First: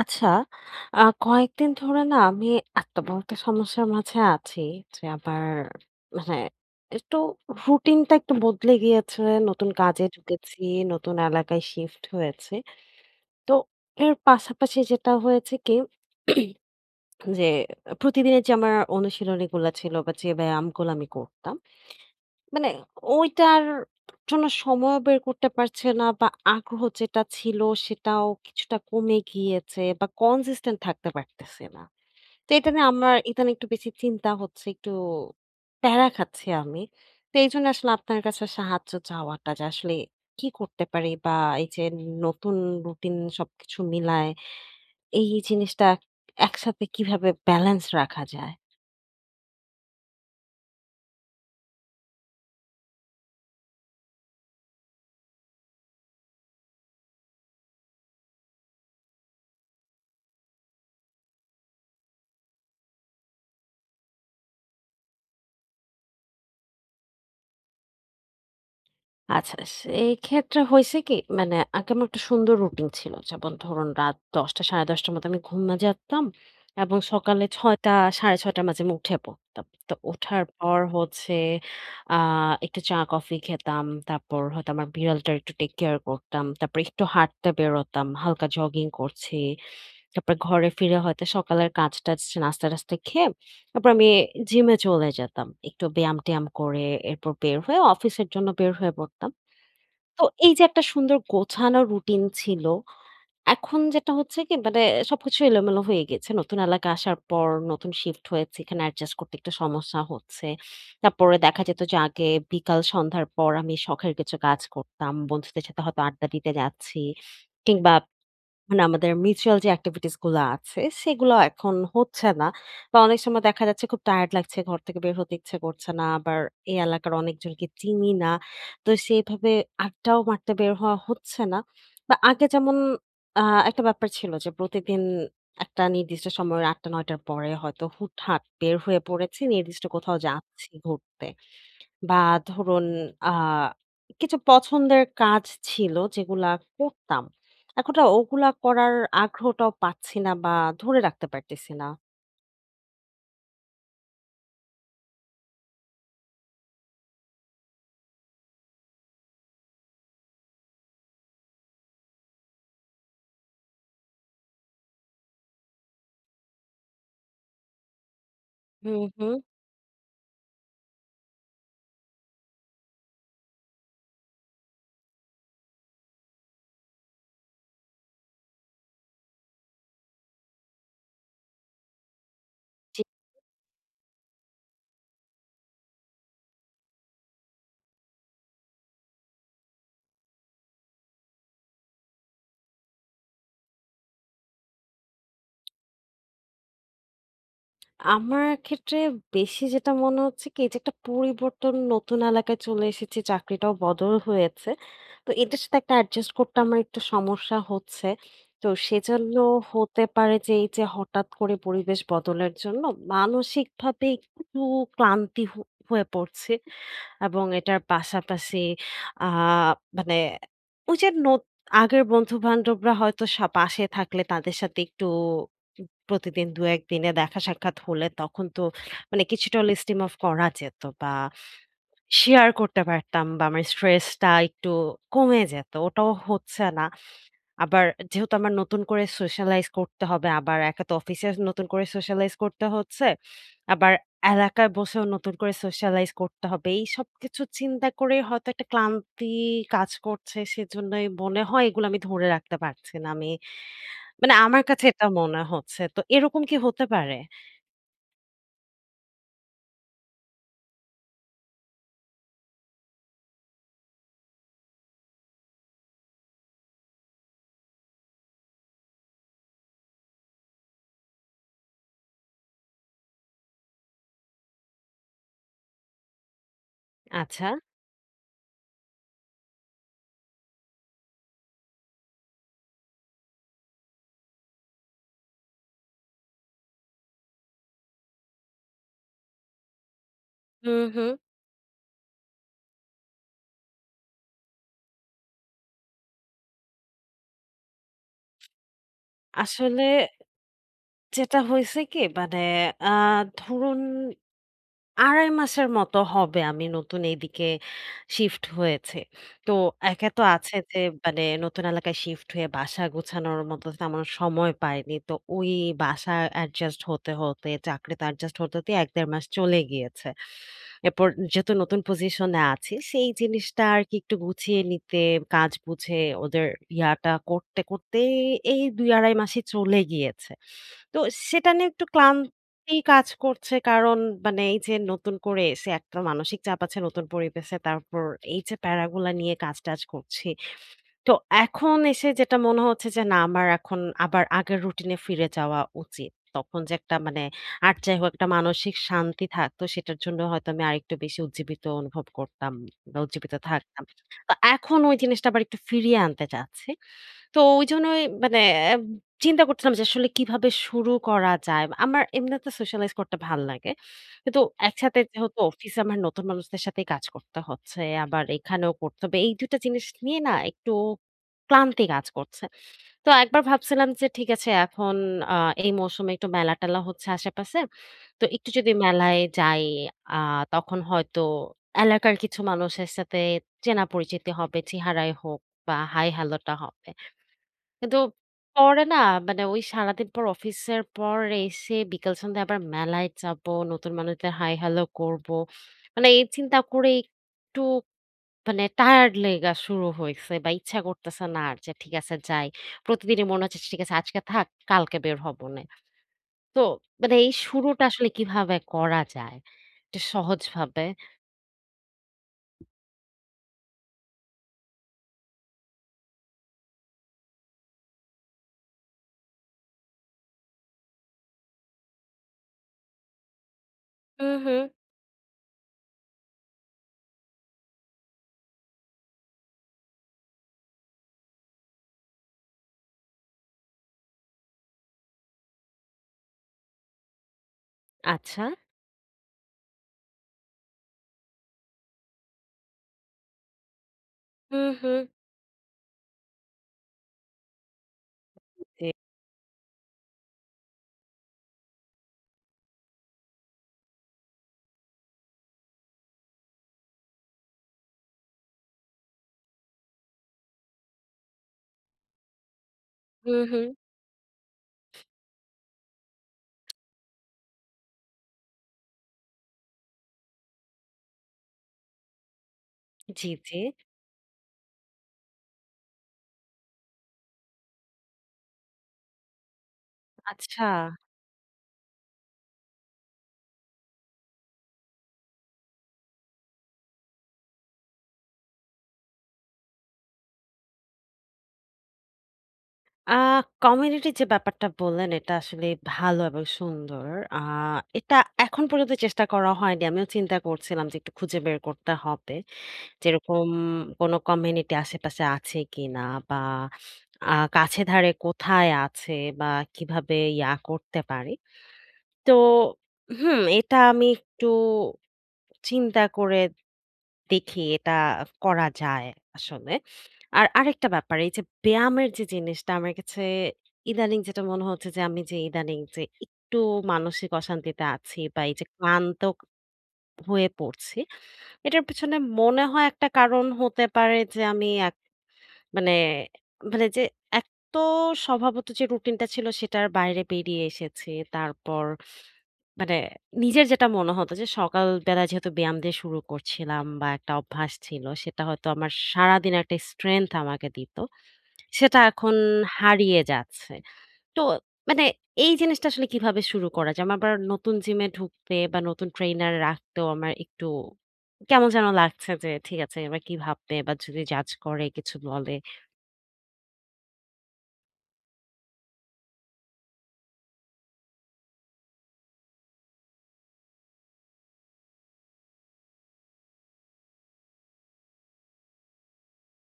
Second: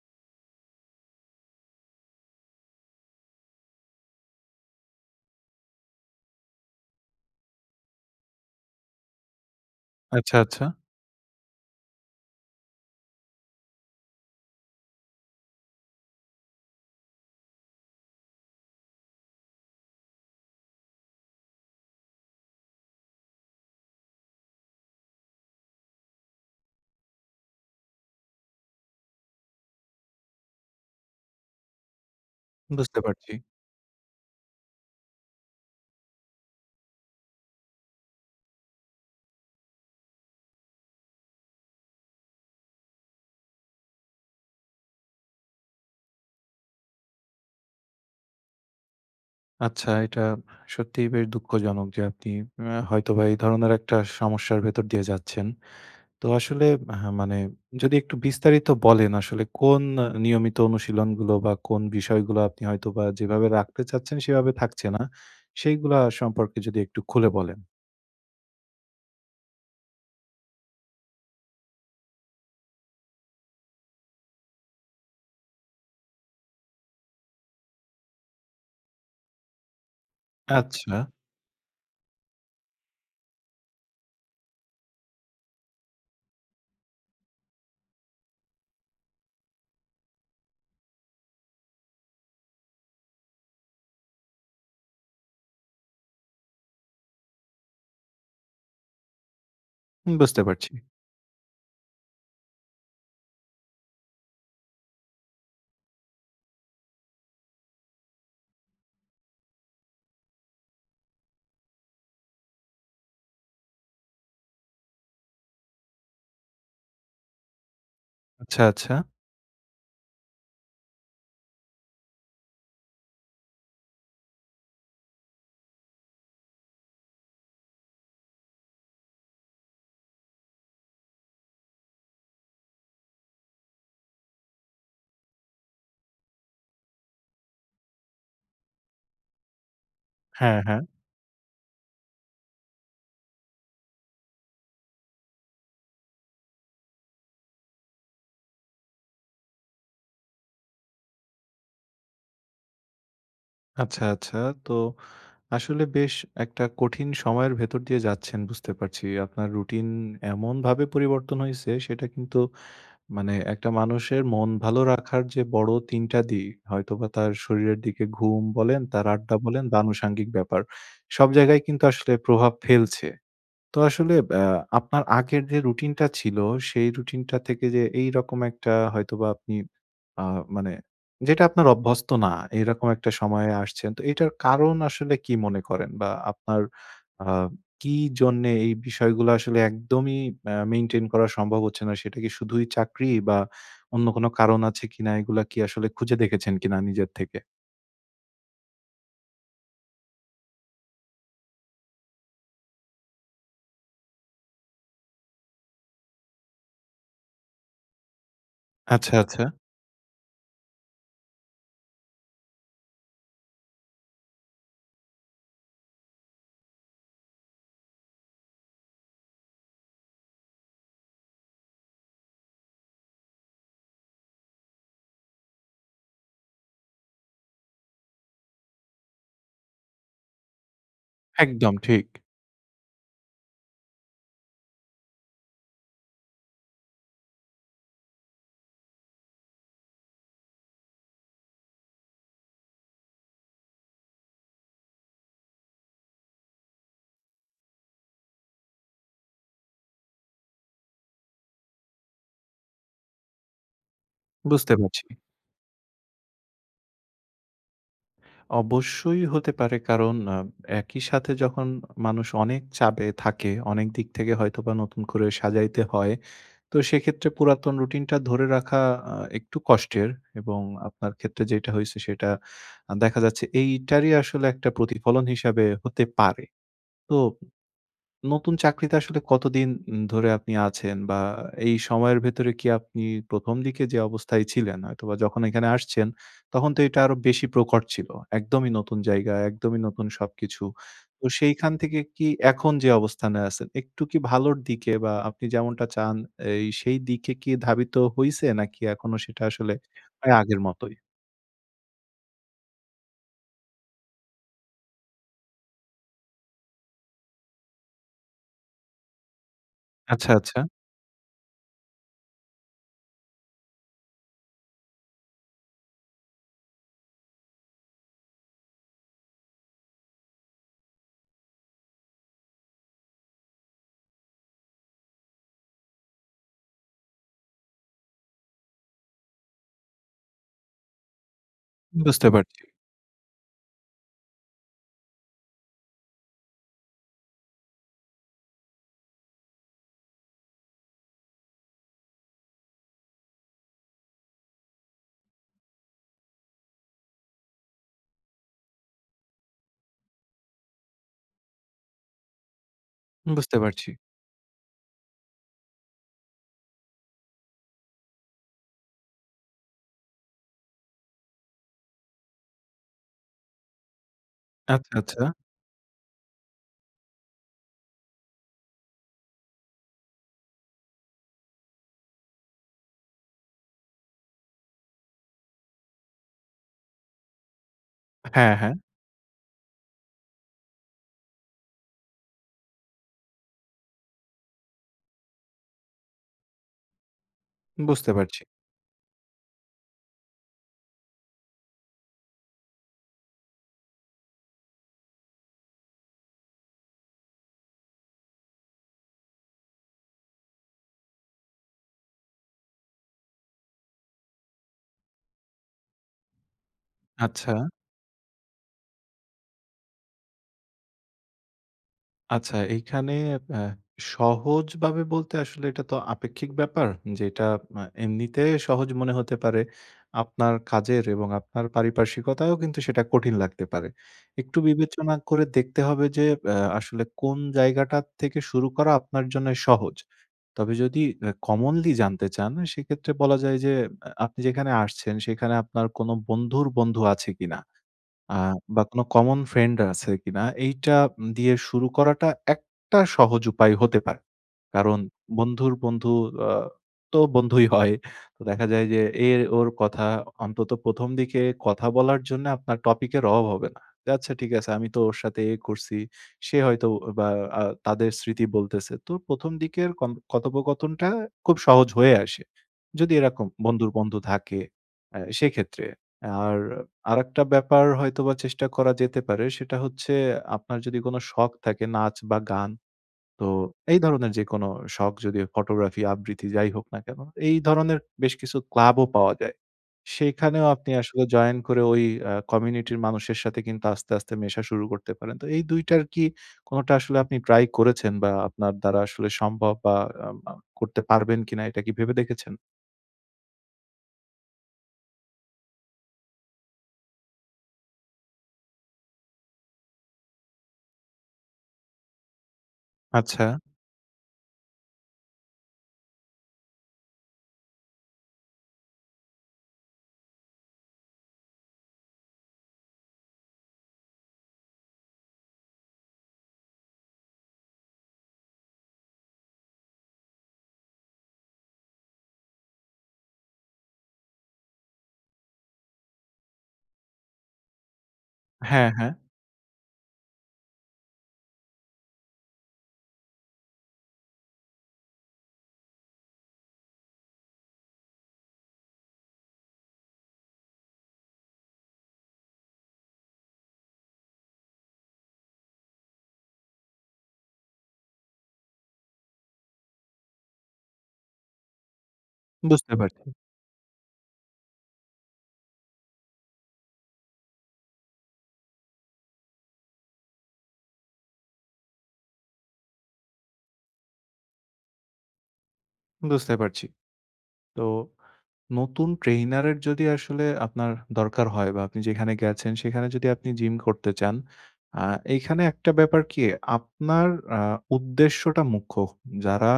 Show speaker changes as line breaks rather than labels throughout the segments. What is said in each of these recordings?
আচ্ছা, কয়েকদিন ধরে না আমি এত বড় একটা সমস্যার মাঝে আছি যে আমার মানে একটু রুটিনটা একটু বদলে গিয়েছে। নতুন কাজে
আচ্ছা,
ঢুকেছি,
আচ্ছা।
নতুন এলাকায় শিফট হয়েছে। তো এর পাশাপাশি যেটা হয়েছে কি যে প্রতিদিনের যে আমার অনুশীলনীগুলা ছিল বা যে ব্যায়ামগুলো আমি করতাম মানে ওইটার জন্য সময়ও বের করতে পারছে না বা আগ্রহ যেটা ছিল সেটাও কিছুটা কমে গিয়েছে বা কনসিস্টেন্ট থাকতে পারতেছে না। তো এটা নিয়ে
বুঝতে
আমার
পারছি।
ইদানিং একটু বেশি চিন্তা হচ্ছে, একটু প্যারা খাচ্ছি আমি। তো এইজন্য আসলে আপনার কাছে সাহায্য চাওয়াটা যে আসলে কি করতে পারি বা এই যে নতুন রুটিন সবকিছু মিলায় এই জিনিসটা একসাথে কিভাবে ব্যালেন্স রাখা যায়?
আচ্ছা, এটা সত্যিই বেশ দুঃখজনক যে আপনি হয়তোবা এই ধরনের একটা সমস্যার ভেতর দিয়ে যাচ্ছেন। তো আসলে হ্যাঁ, মানে যদি একটু বিস্তারিত বলেন আসলে কোন নিয়মিত অনুশীলনগুলো বা কোন বিষয়গুলো আপনি হয়তোবা যেভাবে রাখতে চাচ্ছেন সেভাবে থাকছে না, সেইগুলা সম্পর্কে যদি একটু খুলে বলেন।
আচ্ছা, সেইক্ষেত্রে হইছে কি? মানে আগে আমার একটা সুন্দর রুটিন ছিল। যেমন ধরুন রাত ১০টা ১০:৩০ টার মধ্যে আমি ঘুমা যেতাম এবং সকালে ৬টা ৬:৩০ টার মাঝে আমি উঠে পড়তাম। তো ওঠার পর
আচ্ছা,
হচ্ছে আ একটু চা কফি খেতাম। তারপর হয়তো আমার বিড়ালটার একটু টেক কেয়ার করতাম। তারপর একটু হাঁটতে বেরোতাম। হালকা জগিং করছি। তারপর ঘরে ফিরে হয়তো সকালের কাজ-টাজ নাস্তা-টাস্তা খেয়ে তারপর আমি জিমে চলে যেতাম। একটু ব্যায়াম-ট্যায়াম করে এরপর বের হয়ে অফিসের জন্য বের হয়ে পড়তাম। তো
বুঝতে
এই যে
পারছি।
একটা সুন্দর গোছানো রুটিন ছিল। এখন যেটা হচ্ছে কি মানে সবকিছু এলোমেলো হয়ে গেছে। নতুন এলাকা আসার পর নতুন শিফট হয়েছি। এখানে অ্যাডজাস্ট করতে একটু সমস্যা হচ্ছে। তারপরে দেখা যেত যে আগে বিকাল সন্ধ্যার পর আমি শখের কিছু কাজ করতাম। বন্ধুদের সাথে হয়তো আড্ডা দিতে যাচ্ছি কিংবা
আচ্ছা,
মানে
আচ্ছা।
আমাদের মিউচুয়াল যে এক্টিভিটিস গুলা আছে সেগুলো এখন হচ্ছে না। বা অনেক সময় দেখা যাচ্ছে খুব টায়ার্ড লাগছে, ঘর থেকে বের হতে ইচ্ছে করছে না। আবার এই এলাকার অনেকজনকে চিনি না। তো সেইভাবে আড্ডাও মারতে বের হওয়া হচ্ছে না। বা আগে যেমন আ একটা ব্যাপার ছিল যে প্রতিদিন একটা নির্দিষ্ট সময় ৮ঃ:০০ ৯ঃ:০০ টার পরে হয়তো হুটহাট বের হয়ে পড়েছি, নির্দিষ্ট কোথাও
হ্যাঁ,
যাচ্ছি
হ্যাঁ।
ঘুরতে। বা ধরুন আ কিছু পছন্দের কাজ ছিল যেগুলা করতাম। এখন না ওগুলা করার আগ্রহটাও পাচ্ছি না বা ধরে রাখতে পারতেছি না।
আচ্ছা, আচ্ছা। তো আসলে বেশ একটা কঠিন সময়ের ভেতর দিয়ে যাচ্ছেন বুঝতে পারছি। আপনার রুটিন এমনভাবে পরিবর্তন হইছে সেটা কিন্তু মানে একটা মানুষের মন ভালো রাখার যে বড় ৩ টা দিক হয়তোবা তার শরীরের দিকে ঘুম বলেন,
হুম,
তার
হুম।
আড্ডা বলেন বা আনুষাঙ্গিক ব্যাপার। সব জায়গায় কিন্তু আসলে প্রভাব ফেলছে। তো আসলে আ আপনার আগের যে রুটিনটা ছিল, সেই রুটিনটা থেকে যে এইরকম একটা হয়তোবা আপনি আ মানে যেটা আপনার অভ্যস্ত না, এরকম একটা সময়ে আসছেন। তো এটার কারণ আসলে কি মনে করেন? বা আপনার আ কি জন্যে এই বিষয়গুলো আসলে একদমই মেইনটেইন করা সম্ভব হচ্ছে না? সেটা কি শুধুই চাকরি বা অন্য কোন কারণ আছে কিনা? এগুলা কি আসলে খুঁজে দেখেছেন কিনা নিজের থেকে?
আমার ক্ষেত্রে বেশি যেটা মনে হচ্ছে কি এই যে একটা পরিবর্তন নতুন এলাকায় চলে এসেছি চাকরিটাও বদল হয়েছে। তো এটার সাথে একটা অ্যাডজাস্ট করতে আমার একটু সমস্যা হচ্ছে। তো
আচ্ছা,
সেজন্য
আচ্ছা।
হতে পারে যে এই যে হঠাৎ করে পরিবেশ বদলের জন্য মানসিকভাবে একটু ক্লান্তি হয়ে পড়ছি। এবং এটার পাশাপাশি আ মানে ওই যে নত আগের বন্ধু-বান্ধবরা হয়তো পাশে থাকলে তাদের সাথে একটু প্রতিদিন ২-১ দিনে দেখা সাক্ষাৎ হলে তখন তো মানে কিছুটা হলে স্টিম অফ করা যেত বা
একদম ঠিক।
শেয়ার করতে পারতাম বা আমার স্ট্রেসটা একটু কমে যেত। ওটাও হচ্ছে না। আবার যেহেতু আমার নতুন করে সোশ্যালাইজ করতে হবে, আবার একা তো অফিসে নতুন করে সোশ্যালাইজ করতে হচ্ছে। আবার এলাকায় বসেও নতুন করে সোশ্যালাইজ করতে হবে। এই সবকিছু চিন্তা করে হয়তো একটা ক্লান্তি কাজ করছে। সেজন্যই মনে হয় এগুলো আমি ধরে রাখতে পারছি না। আমি মানে আমার
বুঝতে
কাছে
পারছি।
এটা মনে হচ্ছে। তো এরকম কি হতে পারে?
অবশ্যই হতে পারে কারণ একই সাথে যখন মানুষ অনেক চাপে থাকে, অনেক দিক থেকে হয়তোবা নতুন করে সাজাইতে হয়। তো সেক্ষেত্রে পুরাতন রুটিনটা ধরে রাখা একটু কষ্টের এবং আপনার ক্ষেত্রে যেটা হইছে সেটা দেখা যাচ্ছে এইটারই আসলে একটা প্রতিফলন হিসাবে হতে পারে। তো
আচ্ছা।
নতুন চাকরিতে আসলে কতদিন ধরে আপনি আছেন? বা এই সময়ের ভেতরে কি আপনি ১ম দিকে যে অবস্থায় ছিলেন হয়তোবা যখন এখানে আসছেন, তখন তো এটা আরো বেশি প্রকট ছিল। একদমই নতুন জায়গা, একদমই নতুন সবকিছু।
হুম, হুম।
তো সেইখান থেকে কি এখন যে অবস্থানে আছেন, একটু কি ভালোর দিকে বা আপনি যেমনটা চান এই সেই দিকে কি ধাবিত হইছে? নাকি এখনো সেটা আসলে
আসলে
প্রায় আগের মতোই?
যেটা হইছে কি মানে আ ধরুন ২.৫ মাসের মতো হবে আমি নতুন এইদিকে শিফট হয়েছে। তো একে তো
আচ্ছা,
আছে
আচ্ছা।
যে মানে নতুন এলাকায় শিফট হয়ে বাসা গোছানোর মতো তেমন সময় পাইনি। তো ওই বাসা অ্যাডজাস্ট হতে, হতে চাকরিতে অ্যাডজাস্ট হতে, হতে ১-১.৫ মাস চলে গিয়েছে। এরপর যেহেতু নতুন পজিশনে আছি সেই জিনিসটা আরকি একটু গুছিয়ে নিতে, কাজ বুঝে ওদের ইয়াটা করতে, করতে এই ২.৫ মাসই চলে গিয়েছে। তো সেটা নিয়ে একটু ক্লান্ত
বুঝতে পারছি,
এই কাজ করছে কারণ মানে এই যে নতুন করে এসে একটা মানসিক চাপ আছে নতুন পরিবেশে। তারপর এই যে প্যারাগুলা নিয়ে কাজ-টাজ করছি। তো এখন এসে যেটা মনে হচ্ছে যে, না আমার এখন আবার আগের রুটিন এ ফিরে যাওয়া উচিত। তখন যে একটা মানে আর যাই হোক একটা মানসিক শান্তি থাকতো সেটার জন্য হয়তো আমি আরেকটু বেশি উজ্জীবিত অনুভব করতাম বা উজ্জীবিত
বুঝতে
থাকতাম।
পারছি।
তো এখন ওই জিনিসটা আবার একটু ফিরিয়ে আনতে চাচ্ছি। তো ওই জন্যই মানে আহ, চিন্তা করছিলাম যে আসলে কিভাবে শুরু করা যায়। আমার এমনিতে socialize করতে ভাল লাগে। কিন্তু
আচ্ছা,
একসাথে
আচ্ছা।
যেহেতু অফিসে আমার নতুন মানুষদের সাথেই কাজ করতে হচ্ছে, আবার এখানেও করতে হবে। এই ২ টা জিনিস নিয়ে না একটু ক্লান্তি কাজ করছে। তো একবার ভাবছিলাম যে ঠিক আছে এখন আ এই মৌসুমে একটু মেলা-টেলা হচ্ছে আশেপাশে। তো একটু
হ্যাঁ,
যদি
হ্যাঁ।
মেলায় যাই আ তখন হয়তো এলাকার কিছু মানুষের সাথে চেনা পরিচিতি হবে, চেহারায় হোক বা হাই-হ্যালো টা হবে। কিন্তু
বুঝতে পারছি।
পরে না মানে ওই সারাদিন পর অফিসের পর এসে বিকেল সন্ধ্যায় আবার মেলায় যাব, নতুন মানুষদের হাই হ্যালো করব। মানে এই চিন্তা করে একটু মানে টায়ার্ড লেগা শুরু হইছে বা ইচ্ছা করতেছে না আর যে ঠিক আছে যাই। প্রতিদিনই মনে হচ্ছে ঠিক আছে আজকে থাক কালকে বের হবনে। তো মানে এই
আচ্ছা।
শুরুটা আসলে কিভাবে করা যায়? একটু সহজভাবে।
আচ্ছা, এইখানে আ সহজভাবে বলতে আসলে এটা তো আপেক্ষিক ব্যাপার। যেটা এমনিতে সহজ মনে হতে পারে। আপনার কাজের এবং আপনার পারিপার্শ্বিকতায়ও কিন্তু সেটা কঠিন লাগতে পারে।
হুম,
একটু
হুম।
বিবেচনা করে দেখতে হবে যে আসলে কোন জায়গাটা থেকে শুরু করা আপনার জন্য সহজ। তবে যদি কমনলি জানতে চান সেক্ষেত্রে বলা যায় যে আপনি যেখানে আসছেন সেখানে আপনার কোনো বন্ধুর বন্ধু আছে কিনা? আ
আচ্ছা।
বা কোনো কমন ফ্রেন্ড আছে কিনা এইটা দিয়ে শুরু করাটা একটা সহজ উপায় হতে পারে।
হুম,
কারণ
হুম।
বন্ধুর বন্ধু আ তো বন্ধুই হয়। তো দেখা যায়
জি।
যে এর ওর কথা অন্তত ১ম দিকে কথা বলার জন্য আপনার টপিক এর অভাব হবে না। যে আচ্ছা ঠিক আছে আমি তো ওর সাথে এ করছি। সে হয়তো বা তাদের স্মৃতি বলতেছে। তো ১ম দিকের কন কথোপকথনটা খুব সহজ হয়ে আসে। যদি
হুম,
এরকম
হুম।
বন্ধুর বন্ধু থাকে সেক্ষেত্রে। আর আরেকটা ব্যাপার হয়তোবা চেষ্টা করা যেতে পারে সেটা হচ্ছে আপনার যদি কোন শখ থাকে নাচ বা গান,
জি,
তো
জি।
এই ধরনের যেকোনো শখ যদি ফটোগ্রাফি, আবৃত্তি যাই হোক না কেন, এই ধরনের বেশ কিছু ক্লাবও পাওয়া যায়।
আচ্ছা।
সেখানেও আপনি আসলে জয়েন করে ওই কমিউনিটির মানুষের সাথে কিন্তু আস্তে, আস্তে মেশা শুরু করতে পারেন। তো এই ২ টার কি কোনটা আসলে আপনি ট্রাই করেছেন বা আপনার দ্বারা আসলে সম্ভব বা আ আ করতে পারবেন কিনা এটা কি ভেবে দেখেছেন?
আ কমিউনিটি যে ব্যাপারটা বললেন এটা আসলে ভালো এবং সুন্দর। আ এটা এখন পর্যন্ত চেষ্টা করা হয়নি। আমিও চিন্তা করছিলাম যে একটু খুঁজে বের করতে হবে।
আচ্ছা।
যেরকম কোনো কমিউনিটি আশেপাশে আছে কিনা বা কাছে ধারে কোথায় আছে বা কিভাবে ইয়া করতে পারি। তো হুম, এটা আমি একটু চিন্তা করে দেখি এটা করা যায় আসলে। আর আরেকটা ব্যাপার এই যে ব্যায়ামের যে জিনিসটা আমার কাছে ইদানিং যেটা মনে হচ্ছে যে আমি যে ইদানিং যে একটু মানসিক অশান্তিতে আছি বা এই যে
হ্যাঁ, হ্যাঁ।
ক্লান্ত হয়ে পড়ছি, এটার পেছনে মনে হয় একটা কারণ হতে পারে যে আমি মানে মানে যে এক তো স্বভাবত যে রুটিনটা ছিল সেটার বাইরে বেরিয়ে এসেছি। তারপর মানে নিজের যেটা মনে হতো যে সকালবেলা যেহেতু ব্যায়াম দিয়ে শুরু করছিলাম বা একটা অভ্যাস ছিল সেটা হয়তো আমার সারাদিন একটা স্ট্রেংথ আমাকে দিত। সেটা এখন
বুঝতে
হারিয়ে
পারছি,
যাচ্ছে। তো মানে এই জিনিসটা আসলে কিভাবে শুরু করা যায়? আমার আবার নতুন জিমে ঢুকতে বা নতুন ট্রেইনার রাখতেও আমার একটু কেমন যেন লাগছে যে ঠিক আছে এবার কি ভাববে বা যদি জাজ করে কিছু বলে।
বুঝতে পারছি। তো নতুন ট্রেইনারের যদি আসলে আপনার দরকার হয় বা আপনি যেখানে গেছেন সেখানে যদি আপনি জিম করতে চান, আ এইখানে একটা ব্যাপার কি আপনার আ উদ্দেশ্যটা মুখ্য। যারা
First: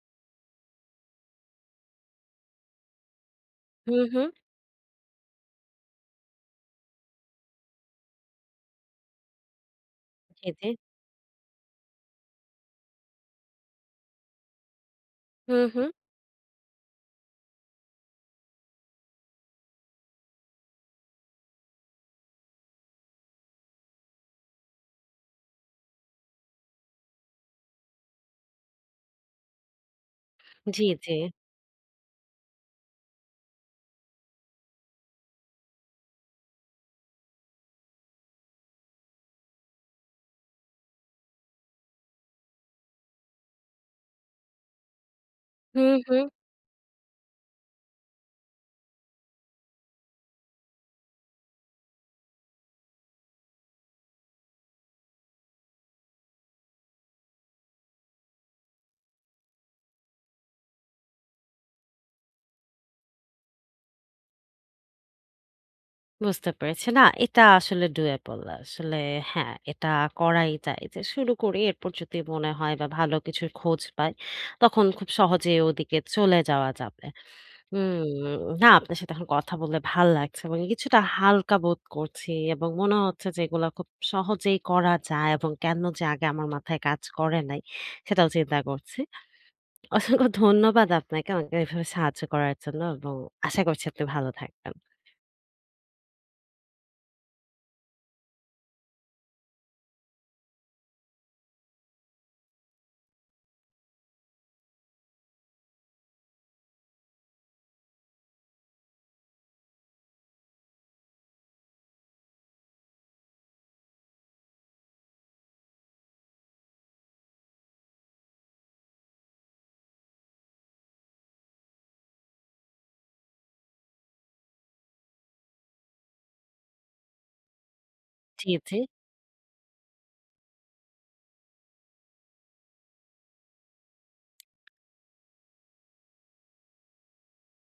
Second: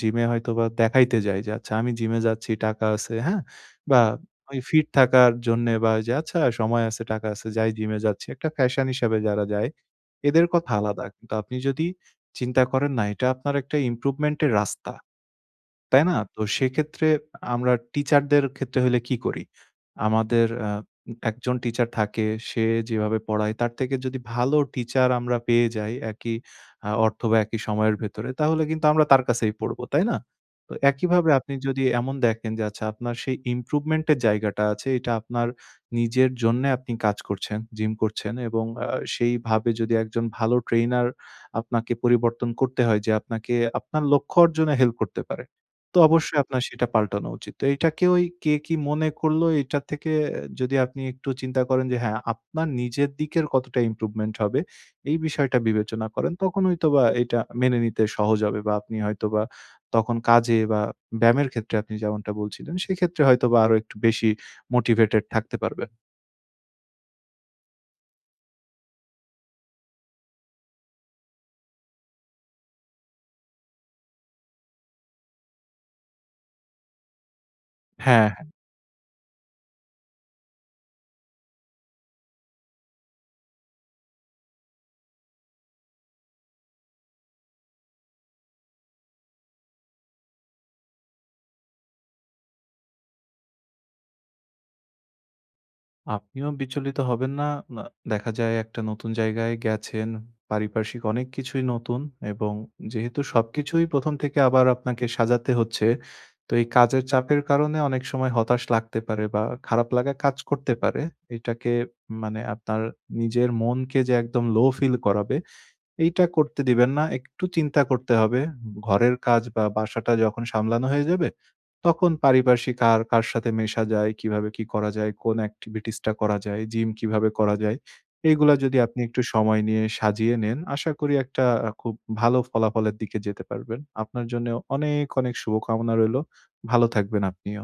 জিমে হয়তোবা দেখাইতে যায় যে আচ্ছা আমি জিমে যাচ্ছি, টাকা আছে, হ্যাঁ?
হু,
বা
হু।
ওই ফিট থাকার জন্যে বা ওই যে আচ্ছা সময় আছে, টাকা আছে, যাই জিমে যাচ্ছি। একটা ফ্যাশন হিসাবে যারা যায় এদের
জি, জি।
কথা আলাদা। কিন্তু আপনি যদি চিন্তা করেন না এটা আপনার একটা ইমপ্রুভমেন্ট এর রাস্তা।
হুম, হুম।
তাই না? তো সেক্ষেত্রে আমরা টিচারদের ক্ষেত্রে হইলে কি করি? আমাদের একজন টিচার থাকে, সে যেভাবে পড়ায় তার থেকে যদি ভালো টিচার আমরা পেয়ে যাই একই অর্থ বা একই সময়ের ভেতরে তাহলে কিন্তু আমরা তার কাছেই পড়ব, তাই না? তো
জি, জি।
একইভাবে আপনি যদি এমন দেখেন যে আচ্ছা আপনার সেই ইমপ্রুভমেন্ট এর জায়গাটা আছে এটা আপনার নিজের জন্যে আপনি কাজ করছেন, জিম করছেন এবং সেইভাবে যদি একজন ভালো ট্রেইনার আপনাকে পরিবর্তন করতে হয় যে আপনাকে আপনার লক্ষ্য অর্জনে হেল্প করতে পারে।
হুম,
তো
হুম।
অবশ্যই আপনার সেটা পাল্টানো উচিত। তো এইটাকে ওই কে কি মনে করলো এটা থেকে যদি আপনি একটু চিন্তা করেন যে হ্যাঁ, আপনার নিজের দিকের কতটা ইমপ্রুভমেন্ট হবে এই বিষয়টা বিবেচনা করেন। তখন হয়তোবা এটা মেনে নিতে সহজ হবে বা আপনি হয়তোবা তখন কাজে বা ব্যায়ামের ক্ষেত্রে আপনি যেমনটা বলছিলেন সেক্ষেত্রে হয়তোবা আরো একটু বেশি মোটিভেটেড থাকতে পারবেন।
বুঝতে পেরেছি। না, এটা আসলে doable আসলে হ্যাঁ, এটা করাই যায় যে শুরু করি। এরপর যদি মনে হয় বা ভালো কিছুর খোঁজ পাই, তখন খুব সহজেই ওদিকে চলে যাওয়া যাবে। হুম,
হ্যাঁ।
না আপনার সাথে এখন কথা বলে ভাল লাগছে এবং কিছুটা হালকা বোধ করছি এবং মনে হচ্ছে যে এগুলা খুব সহজেই করা যায় এবং কেন যে আগে আমার মাথায় কাজ করে নাই, সেটাও চিন্তা করছি। অসংখ্য ধন্যবাদ আপনাকে আমাকে এভাবে সাহায্য করার জন্য এবং আশা করছি আপনি ভালো থাকবেন।
আপনিও বিচলিত হবেন না। না দেখা যায় একটা নতুন জায়গায় গেছেন, পারিপার্শ্বিক অনেক কিছুই নতুন এবং যেহেতু সবকিছুই ১ম থেকে আবার আপনাকে সাজাতে হচ্ছে, তো এই কাজের চাপের কারণে অনেক সময় হতাশ লাগতে পারে বা খারাপ লাগা কাজ করতে পারে। এটাকে মানে আপনার নিজের মনকে যে একদম লো ফিল করাবে এইটা করতে দিবেন না। একটু চিন্তা করতে হবে। ঘরের কাজ বা বাসাটা যখন সামলানো হয়ে যাবে, তখন পারিপার্শ্বিক আর কার সাথে মেশা যায়, কিভাবে কি করা যায়, কোন activities টা করা যায়, জিম কিভাবে করা যায়,
জি,
এইগুলা যদি
জি।
আপনি একটু সময় নিয়ে সাজিয়ে নেন, আশা করি একটা খুব ভালো ফলাফলের দিকে যেতে পারবেন। আপনার জন্য অনেক, অনেক শুভকামনা রইলো। ভালো থাকবেন আপনিও।